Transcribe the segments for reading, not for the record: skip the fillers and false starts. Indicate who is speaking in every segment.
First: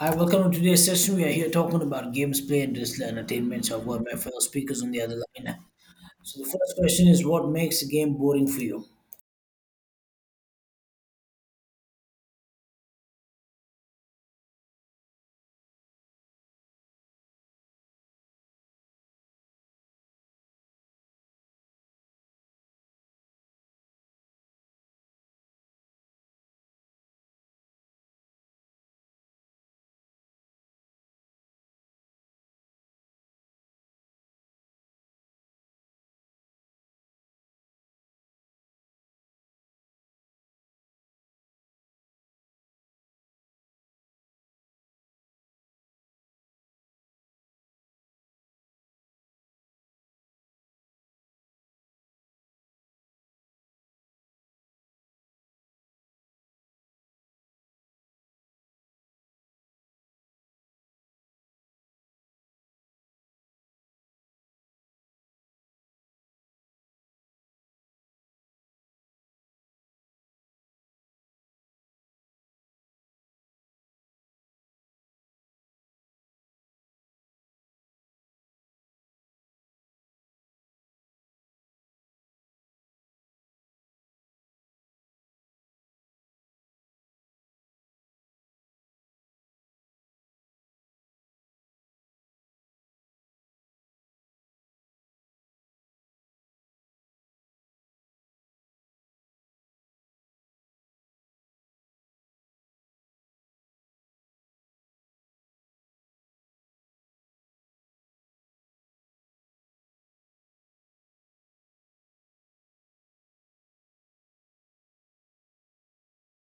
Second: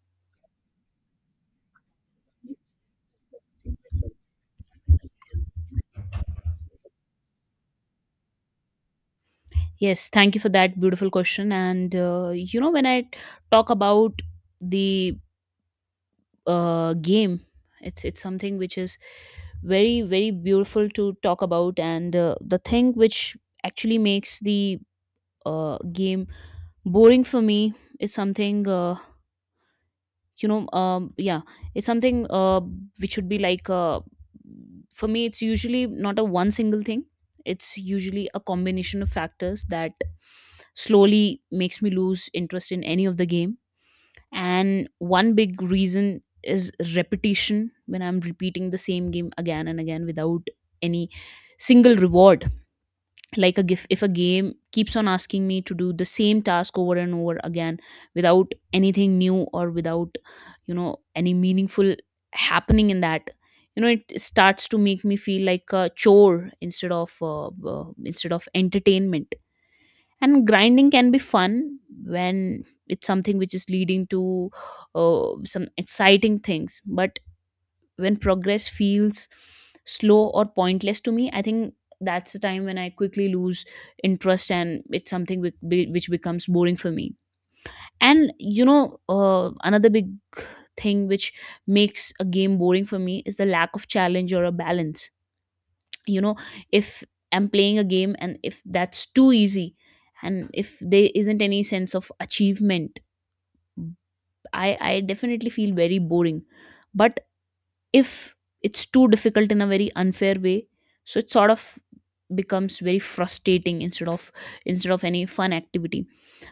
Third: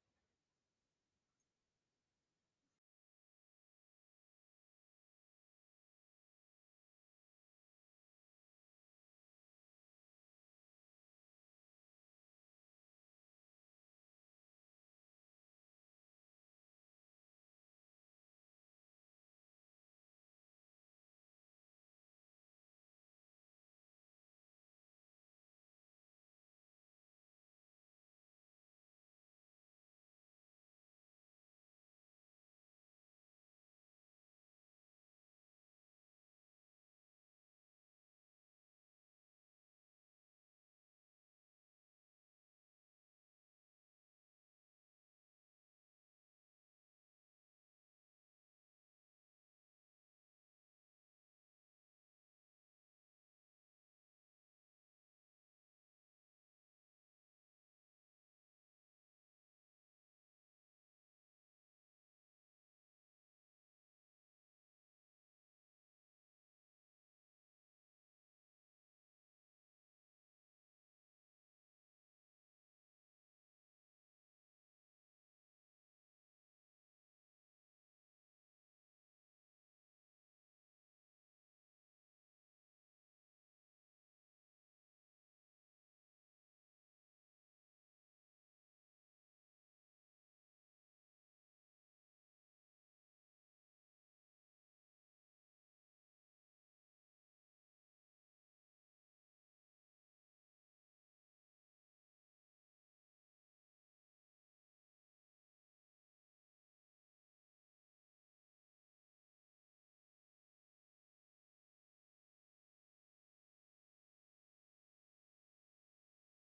Speaker 1: Hi, welcome to today's session. We are here talking about games played, digital entertainment. So I've got my fellow speakers on the other line. So the first question is, what makes a game boring for you?
Speaker 2: Yes, thank you for that beautiful question. And when I talk about the game, it's something which is very very beautiful to talk about, and the thing which actually makes the game boring for me is something. You know um yeah it's something which should be like for me, it's usually not a one single thing, it's usually a combination of factors that slowly makes me lose interest in any of the game. And one big reason is repetition, when I'm repeating the same game again and again without any single reward. Like a gif, if a game keeps on asking me to do the same task over and over again without anything new or without any meaningful happening in that, it starts to make me feel like a chore instead of entertainment. And grinding can be fun when it's something which is leading to some exciting things, but when progress feels slow or pointless to me, I think that's the time when I quickly lose interest, and it's something which becomes boring for me. And another big thing which makes a game boring for me is the lack of challenge or a balance. You know, if I'm playing a game and if that's too easy and if there isn't any sense of achievement, I definitely feel very boring. But if it's too difficult in a very unfair way, so it sort of becomes very frustrating instead of any fun activity.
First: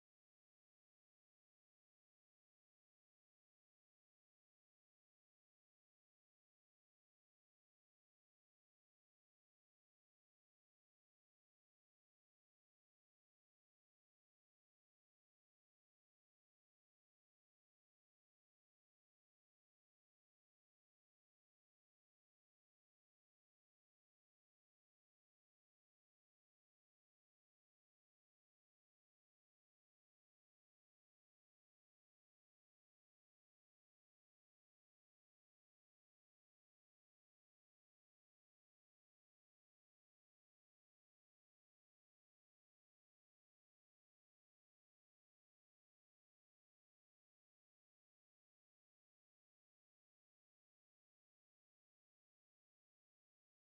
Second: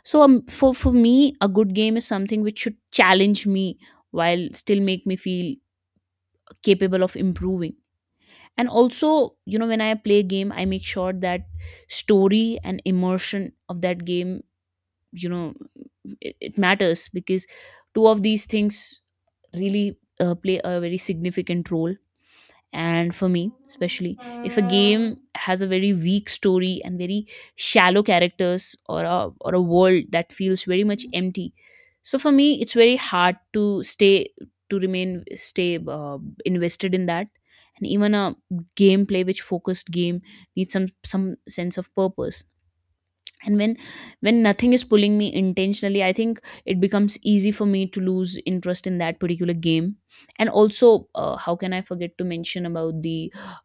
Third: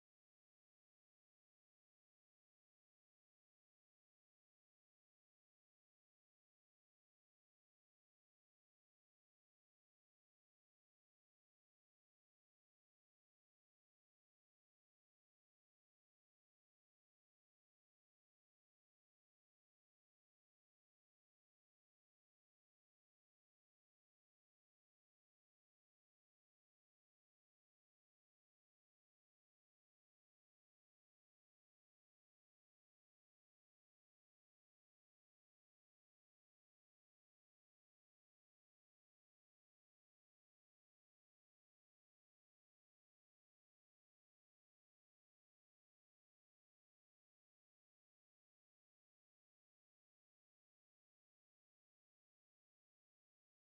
Speaker 2: So for me, a good game is something which should challenge me while still make me feel capable of improving. And also, when I play a game, I make sure that story and immersion of that game, you know it matters, because two of these things really play a very significant role. And for me, especially if a game has a very weak story and very shallow characters, or a world that feels very much empty, so for me it's very hard to stay to remain stay invested in that. And even a gameplay which focused game needs some sense of purpose, and when nothing is pulling me intentionally, I think it becomes easy for me to lose interest in that particular game. And also, how can I forget to mention about the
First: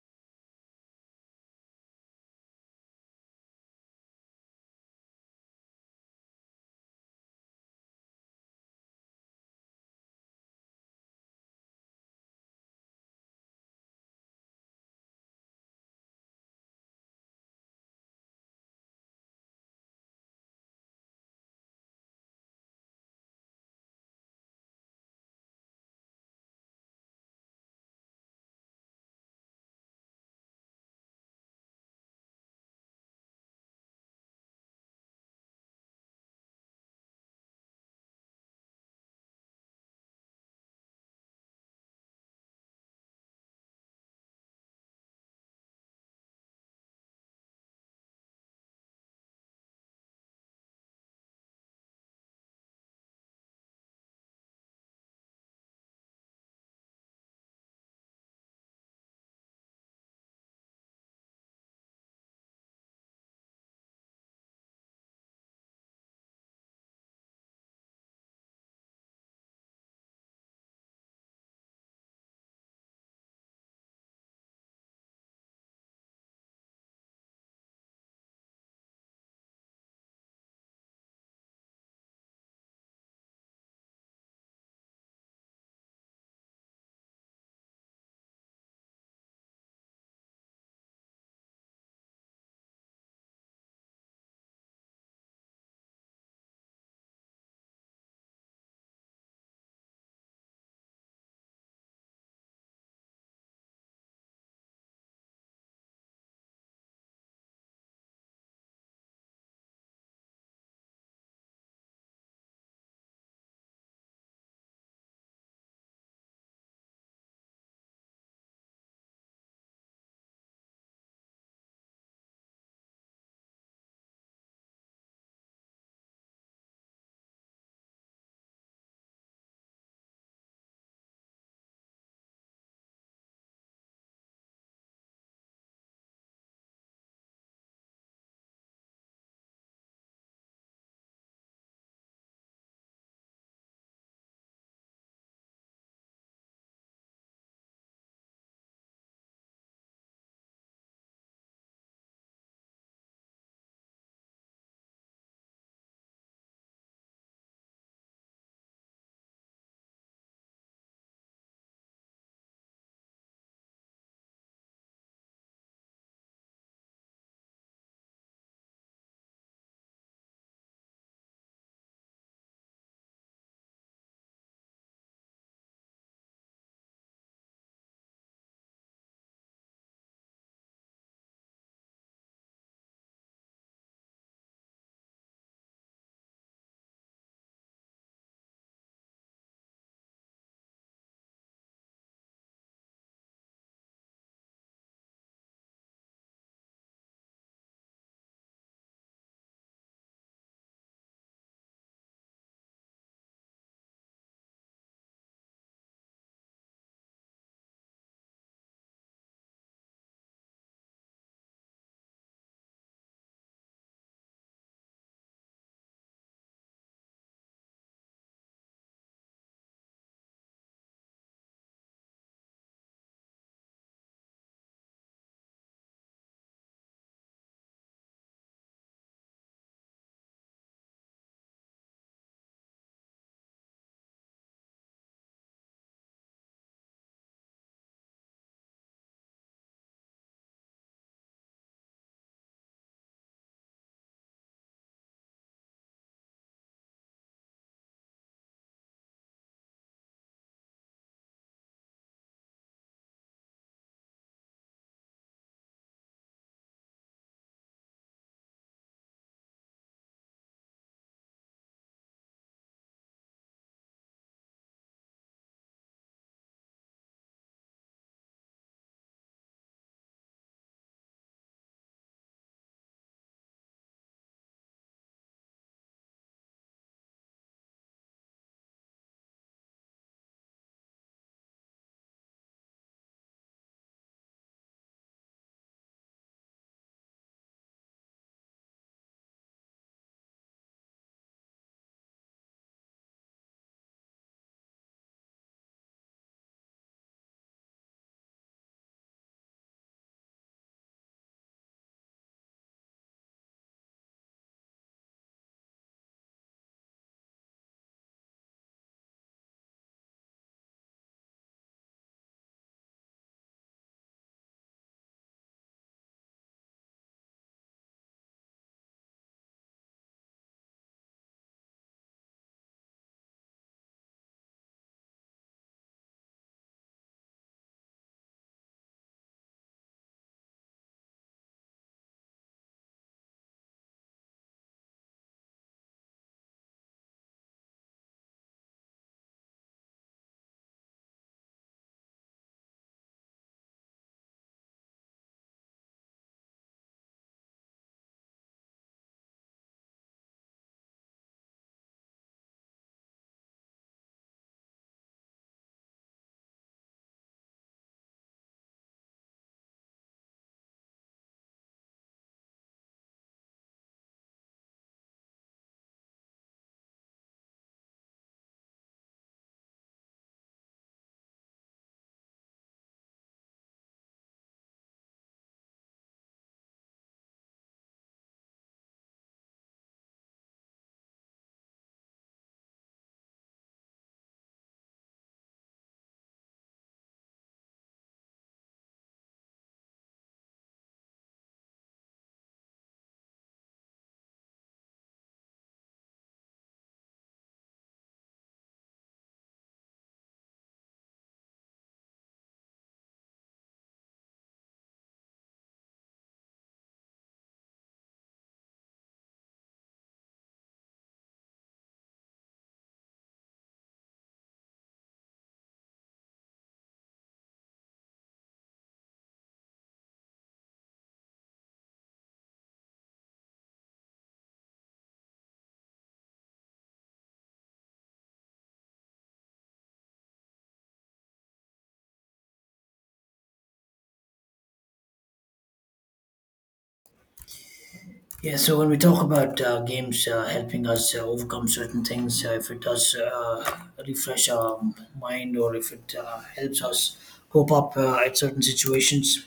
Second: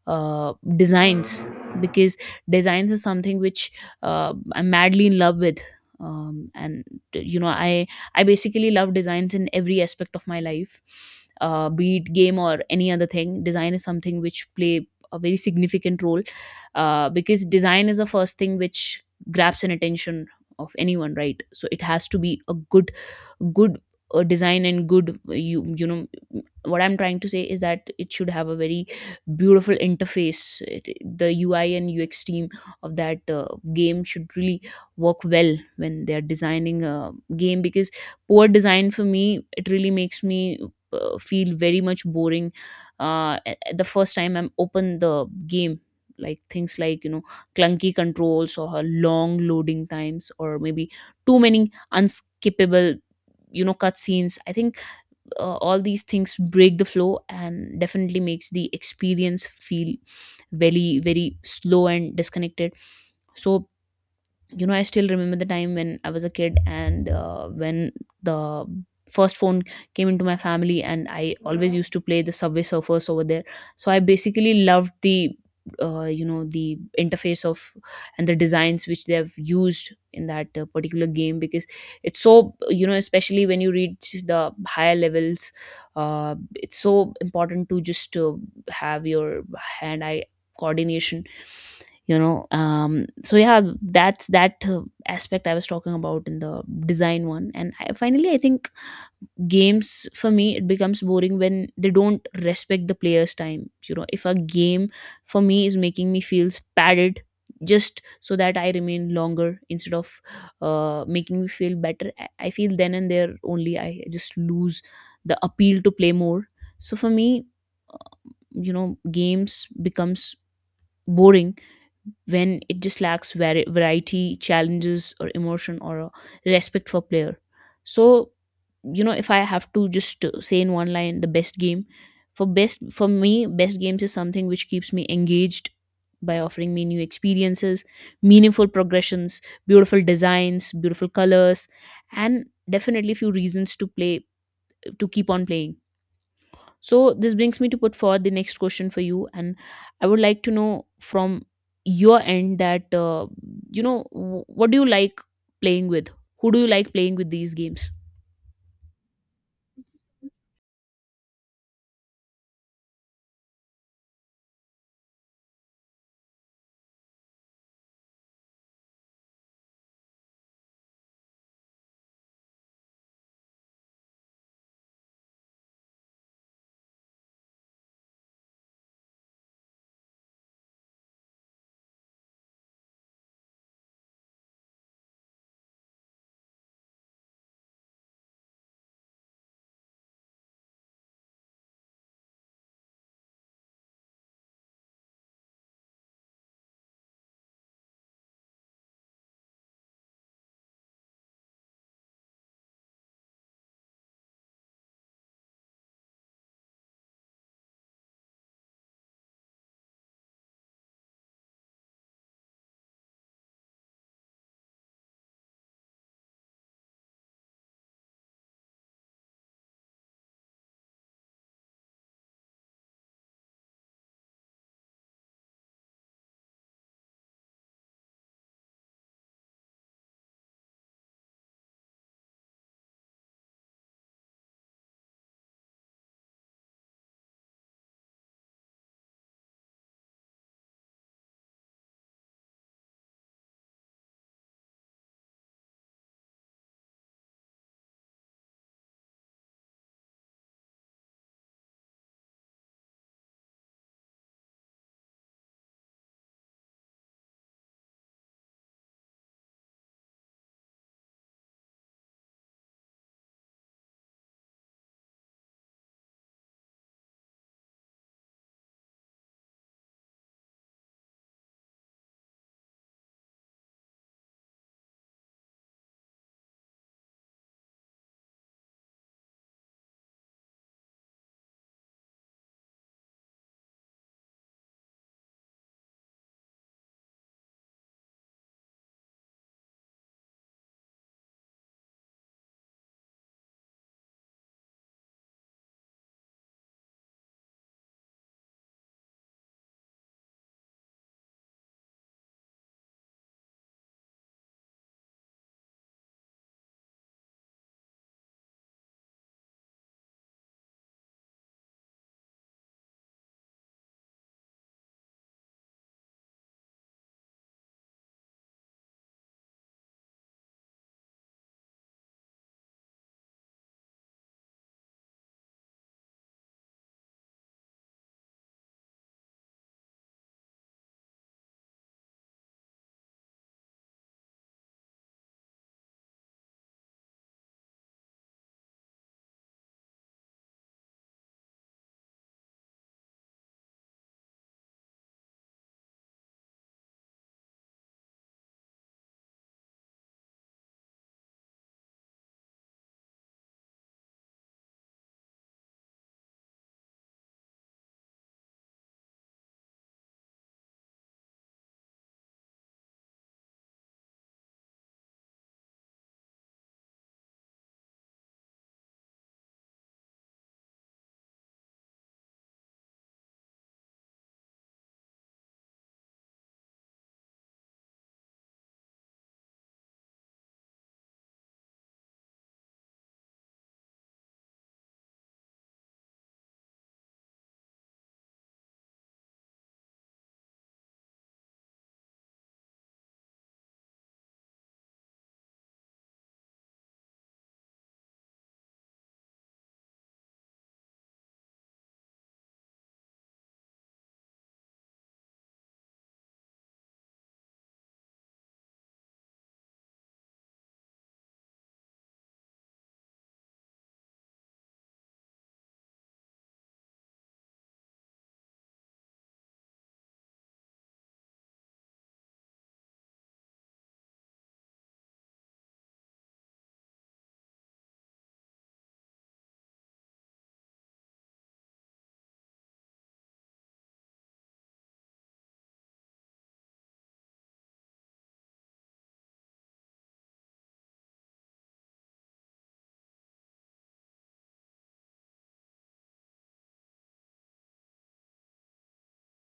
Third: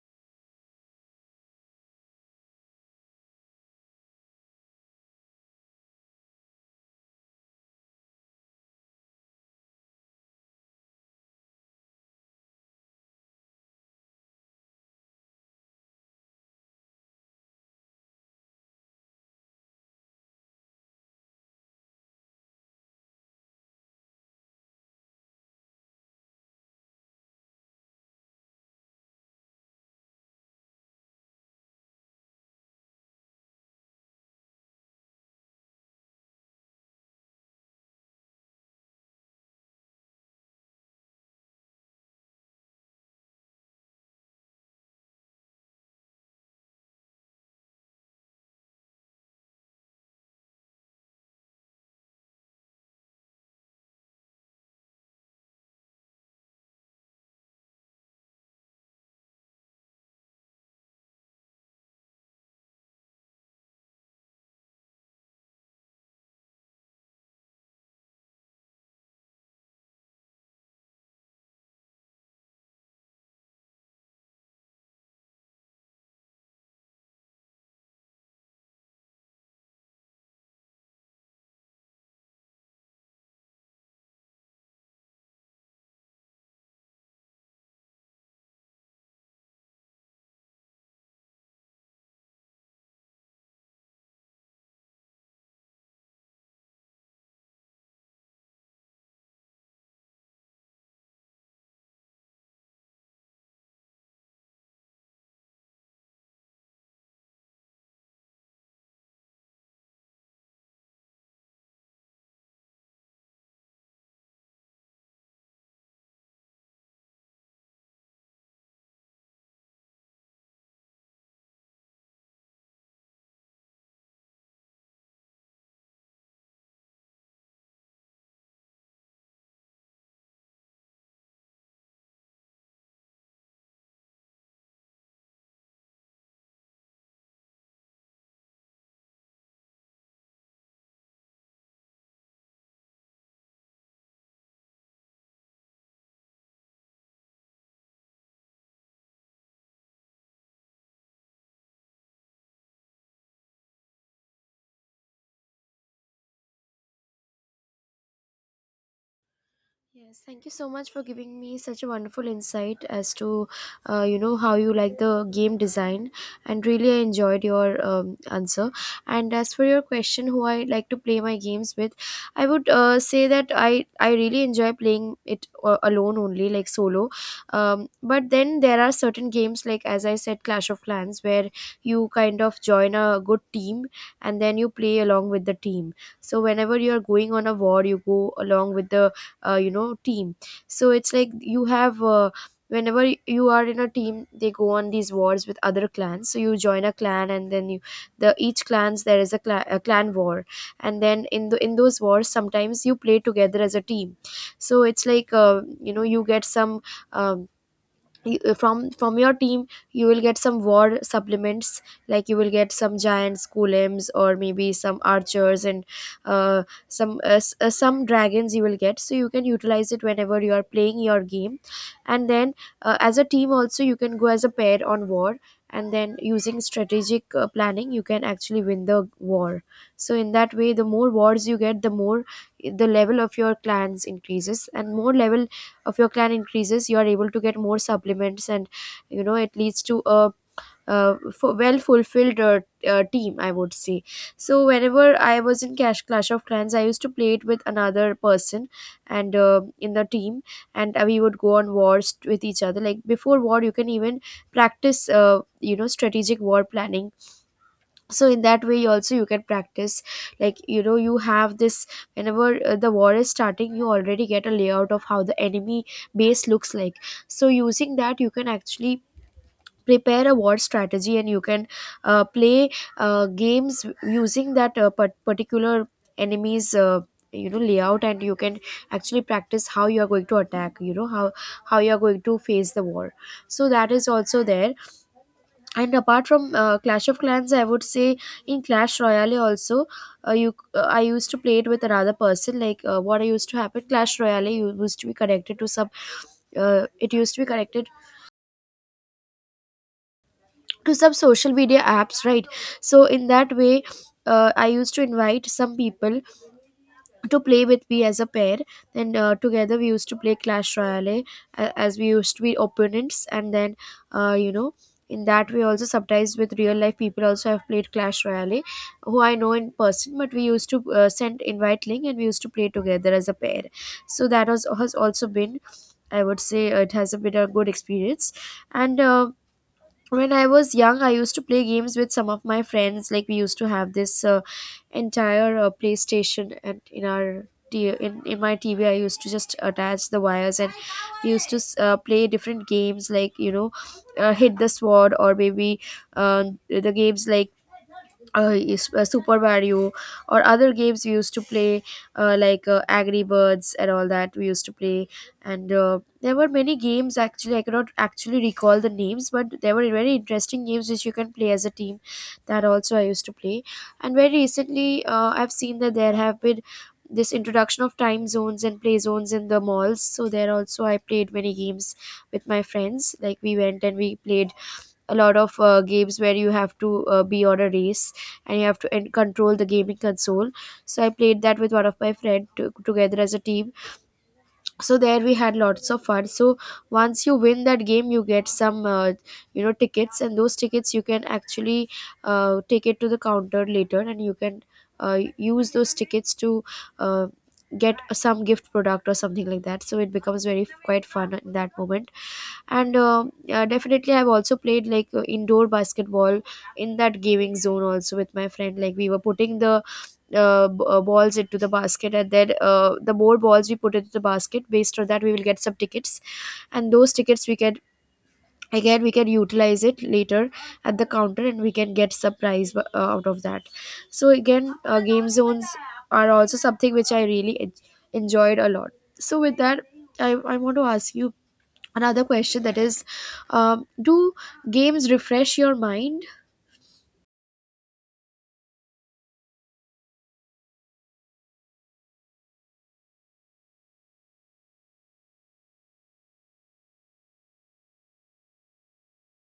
Speaker 2: uh, designs? Because designs is something which I'm madly in love with. And you know, I basically love designs in every aspect of my life. Be it game or any other thing, design is something which play a very significant role, because design is the first thing which grabs an attention of anyone, right? So it has to be a good good design and good what I'm trying to say is that it should have a very beautiful interface. The UI and UX team of that game should really work well when they are designing a game, because poor design for me, it really makes me feel very much boring the first time I'm open the game. Like things like, you know, clunky controls or long loading times, or maybe too many unskippable, you know, cutscenes, I think, all these things break the flow and definitely makes the experience feel very very slow and disconnected. So, you know, I still remember the time when I was a kid, and when the first phone came into my family, and I always used to play the Subway Surfers over there. So I basically loved the you know, the interface of, and the designs which they have used in that particular game, because it's so, you know, especially when you reach the higher levels, it's so important to just have your hand eye coordination, so yeah, that's that aspect I was talking about in the design one. Finally, I think games for me, it becomes boring when they don't respect the player's time. You know, if a game for me is making me feels padded just so that I remain longer instead of making me feel better, I feel then and there only I just lose the appeal to play more. So for me, uh, you know games becomes boring when it just lacks variety, challenges, or emotion, or respect for player. So, if I have to just say in one line, the best game for me, best games is something which keeps me engaged by offering me new experiences, meaningful progressions, beautiful designs, beautiful colors, and definitely few reasons to play, to keep on playing. So this brings me to put forward the next question for you, and I would like to know from your end that what do you like playing with? Who do you like playing with these games?
Speaker 3: Yes, thank you so much for giving me such a wonderful insight as to, you know, how you like the game design, and really I enjoyed your answer. And as for your question, who I like to play my games with, I would say that I really enjoy playing it alone only, like solo. But then there are certain games, like as I said, Clash of Clans, where you kind of join a good team and then you play along with the team. So whenever you are going on a war, you go along with the you know team. So it's like you have whenever you are in a team they go on these wars with other clans, so you join a clan and then you the each clans there is a clan war, and then in the in those wars sometimes you play together as a team. So it's like you know you get some um, from your team you will get some war supplements, like you will get some giants golems or maybe some archers and some some dragons you will get, so you can utilize it whenever you are playing your game. And then as a team also you can go as a pair on war, and then using strategic planning you can actually win the war. So in that way the more wars you get the more the level of your clans increases, and more level of your clan increases you are able to get more supplements. And you know it leads to a well fulfilled team I would say. So whenever I was in cash clash of clans I used to play it with another person and in the team, and we would go on wars with each other. Like before war you can even practice you know strategic war planning, so in that way also you can practice. Like you know you have this, whenever the war is starting you already get a layout of how the enemy base looks like, so using that you can actually prepare a war strategy and you can play games using that particular enemy's you know layout, and you can actually practice how you are going to attack, you know how you are going to face the war. So that is also there. And apart from clash of clans I would say, in clash royale also you I used to play it with another person. Like what I used to happen, clash royale used to be connected to some it used to be connected to some social media apps, right? So in that way I used to invite some people to play with we as a pair, then together we used to play clash royale, as we used to be opponents. And then you know in that we also sometimes with real life people also have played clash royale, who I know in person, but we used to send invite link and we used to play together as a pair. So that was, has also been, I would say it has been a good experience. And when I was young I used to play games with some of my friends, like we used to have this entire playstation, and in our in my tv I used to just attach the wires and we used to play different games like you know hit the sword, or maybe uh, the games like Super Mario, or other games we used to play, like Angry Birds and all that we used to play. And there were many games actually. I cannot actually recall the names, but there were very interesting games which you can play as a team. That also I used to play. And very recently, I've seen that there have been this introduction of time zones and play zones in the malls, so there also I played many games with my friends. Like we went and we played a lot of games where you have to be on a race and you have to and control the gaming console. So I played that with one of my friend together as a team, so there we had lots of fun. So once you win that game you get some you know tickets, and those tickets you can actually take it to the counter later and you can use those tickets to uh, get some gift product or something like that, so it becomes very quite fun in that moment. And definitely I've also played like indoor basketball in that gaming zone also with my friend. Like we were putting the balls into the basket, and then the more balls we put into the basket based on that we will get some tickets, and those tickets we can again we can utilize it later at the counter, and we can get some prize out of that. So again game zones are also something which I really enjoyed a lot. So with that I want to ask you another question, that is, do games refresh your mind?
Speaker 1: Yeah, so when we talk about games helping us overcome certain things, if it does refresh our mind or if it helps us cope up at certain situations,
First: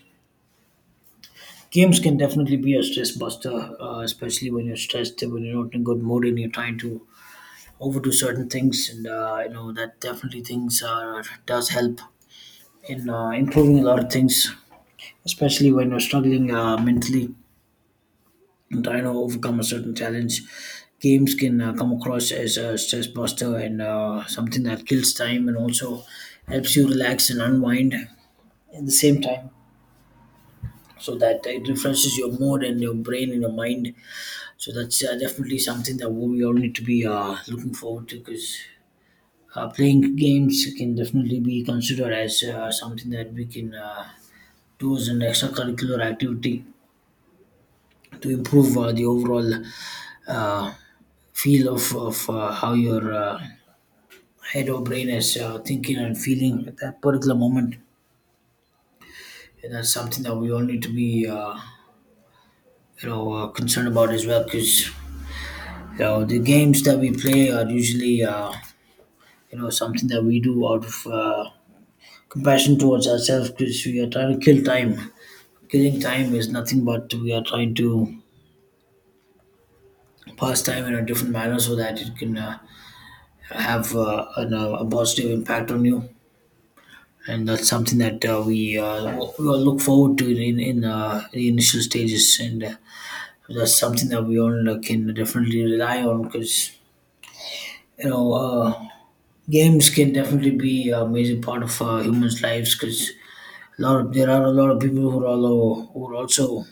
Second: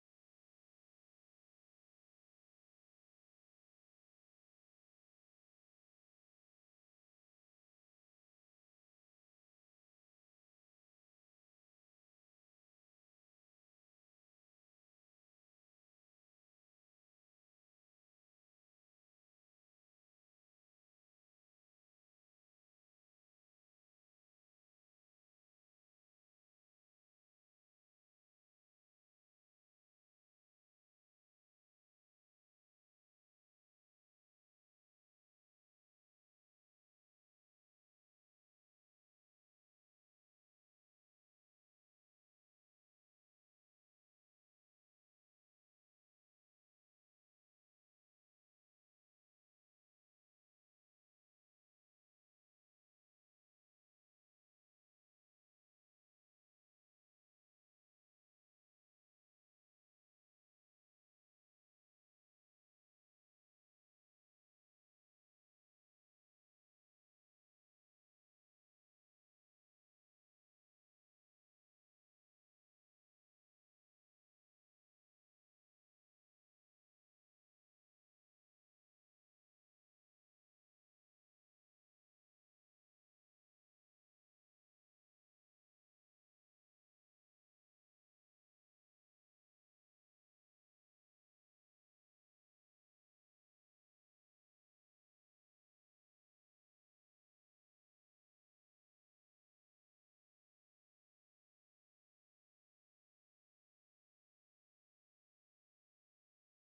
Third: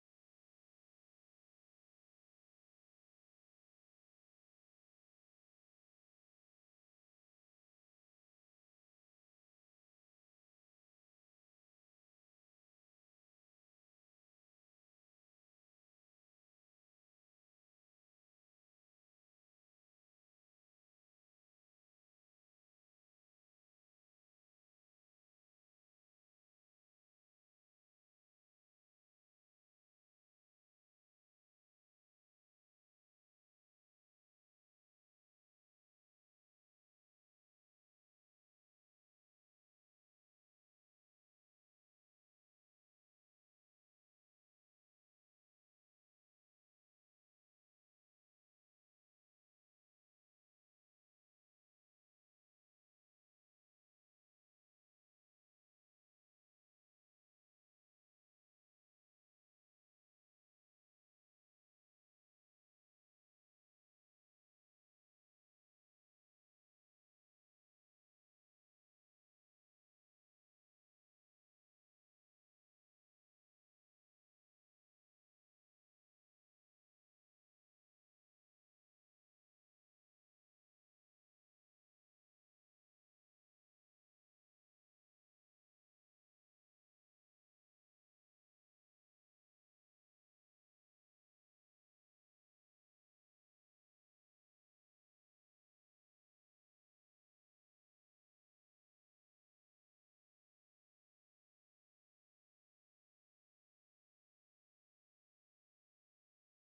Speaker 1: games can definitely be a stress buster, especially when you're stressed, when you're not in a good mood and you're trying to overdo certain things, and that definitely things does help in improving a lot of things, especially when you're struggling mentally and trying to overcome a certain challenge. Games can come across as a stress buster and something that kills time and also helps you relax and unwind at the same time, so that it refreshes your mood and your brain and your mind. So that's definitely something that we all need to be looking forward to, because playing games can definitely be considered as something that we can do as an extracurricular activity to improve the overall uh, feel of how your head or brain is thinking and feeling at that particular moment. And that's something that we all need to be, concerned about as well, because you know the games that we play are usually, something that we do out of compassion towards ourselves, because we are trying to kill time. Killing time is nothing but we are trying to pass time in a different manner so that it can have a positive impact on you. And that's something that we all look forward to in the initial stages. And that's something that we all can definitely rely on because, you know, uh, games can definitely be a major part of humans' lives because a lot of there are a lot of people who are also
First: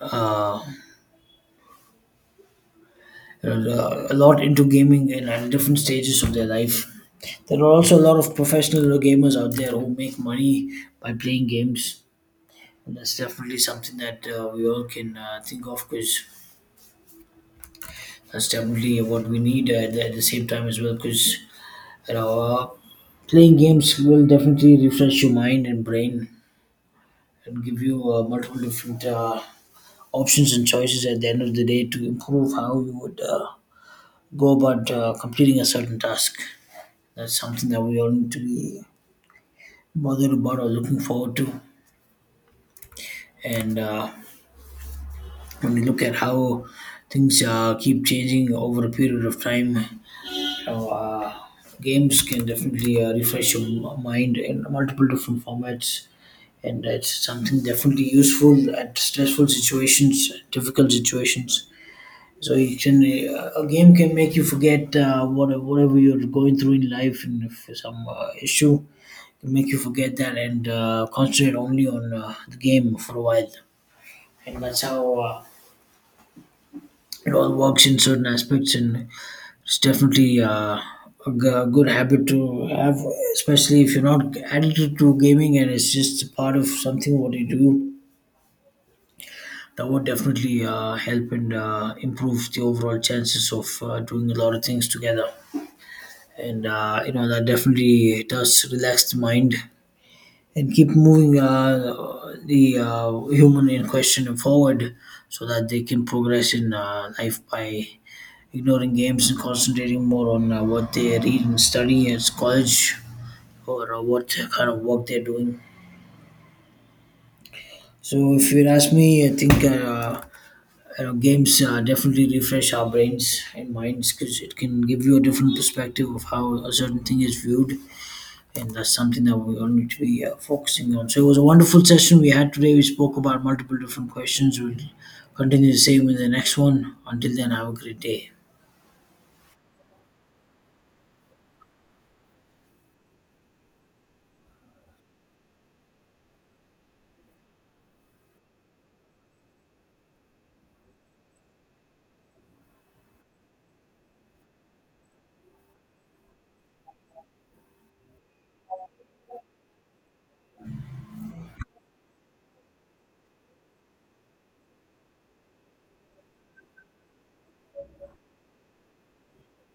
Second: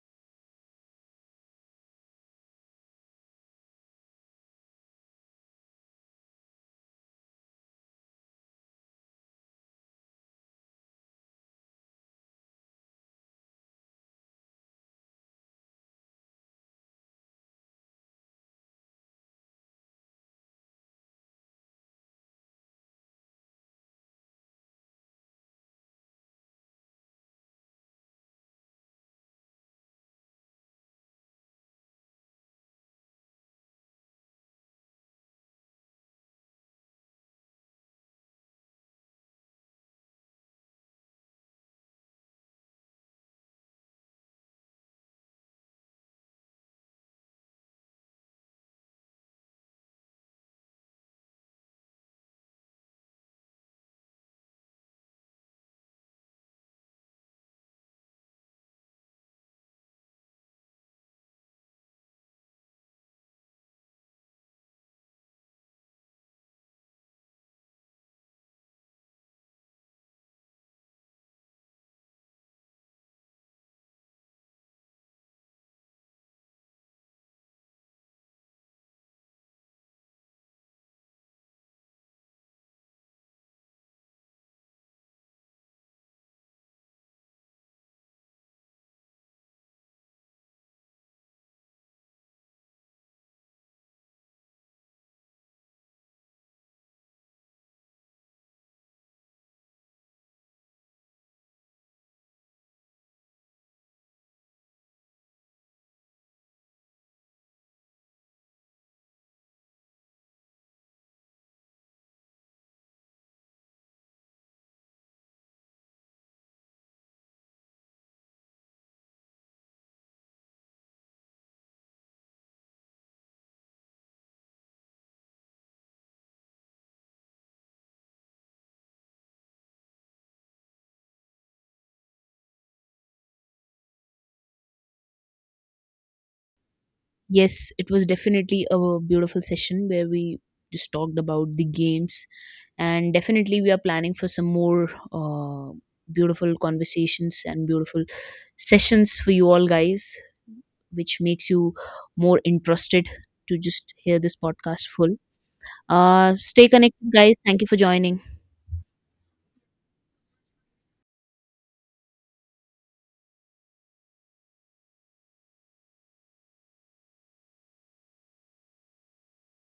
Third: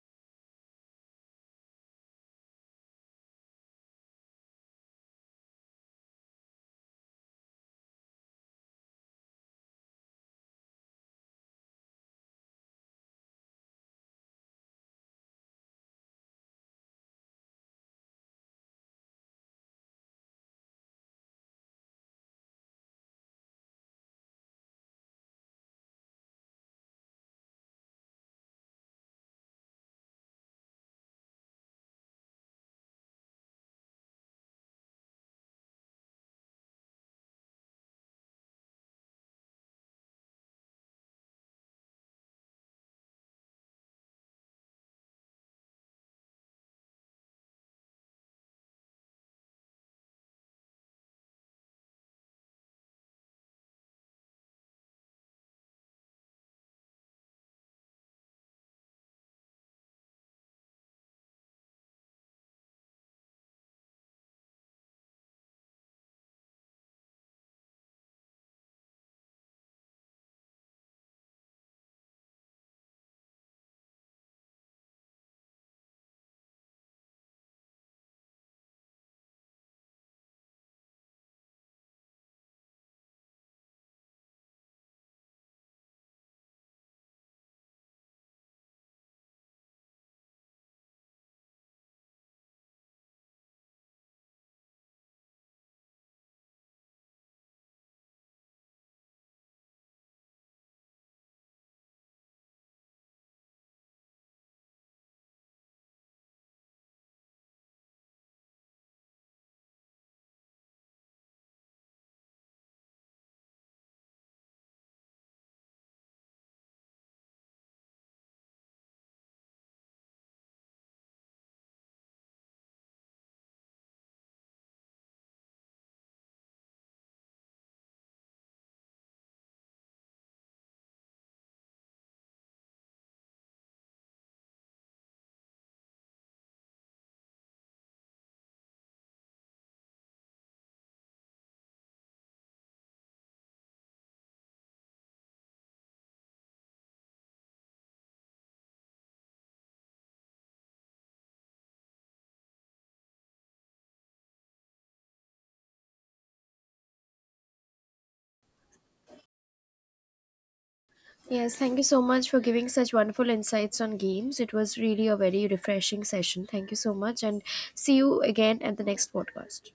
Speaker 1: uh, a lot into gaming and at different stages of their life. There are also a lot of professional gamers out there who make money by playing games. And that's definitely something that we all can think of, because that's definitely what we need at the same time as well. Because you know, uh, playing games will definitely refresh your mind and brain and give you multiple different options and choices at the end of the day, to improve how you would go about completing a certain task. That's something that we all need to be bothered about or looking forward to. And when you look at how things keep changing over a period of time, you games can definitely refresh your mind in multiple different formats. And it's something definitely useful at stressful situations, difficult situations. So you can a game can make you forget whatever you're going through in life, and if some issue can make you forget that and concentrate only on the game for a while. And that's how it all works in certain aspects. And it's definitely a good habit to have, especially if you're not addicted to gaming and it's just part of something what you do. That would definitely help and improve the overall chances of doing a lot of things together. And you know that definitely does relax the mind and keep moving the human in question forward, so that they can progress in life by ignoring games and concentrating more on what they read and study at college or what kind of work they're doing. So, if you ask me, I think games definitely refresh our brains and minds, because it can give you a different perspective of how a certain thing is viewed, and that's something that we all need to be focusing on. So it was a wonderful session we had today. We spoke about multiple different questions. We'll continue the same in the next one. Until then, have
Speaker 2: Yes,
Speaker 1: a
Speaker 2: it
Speaker 1: great
Speaker 2: was
Speaker 1: day.
Speaker 2: definitely a beautiful session where we just talked about the games, and definitely we are planning for some more beautiful conversations and beautiful sessions for you all guys, which makes you more interested to just hear this podcast full. Stay connected, guys. Thank you for joining.
Speaker 3: Yes, thank you so much for giving such wonderful insights on games. It was really a very refreshing session. Thank you so much, and see you again at the next podcast.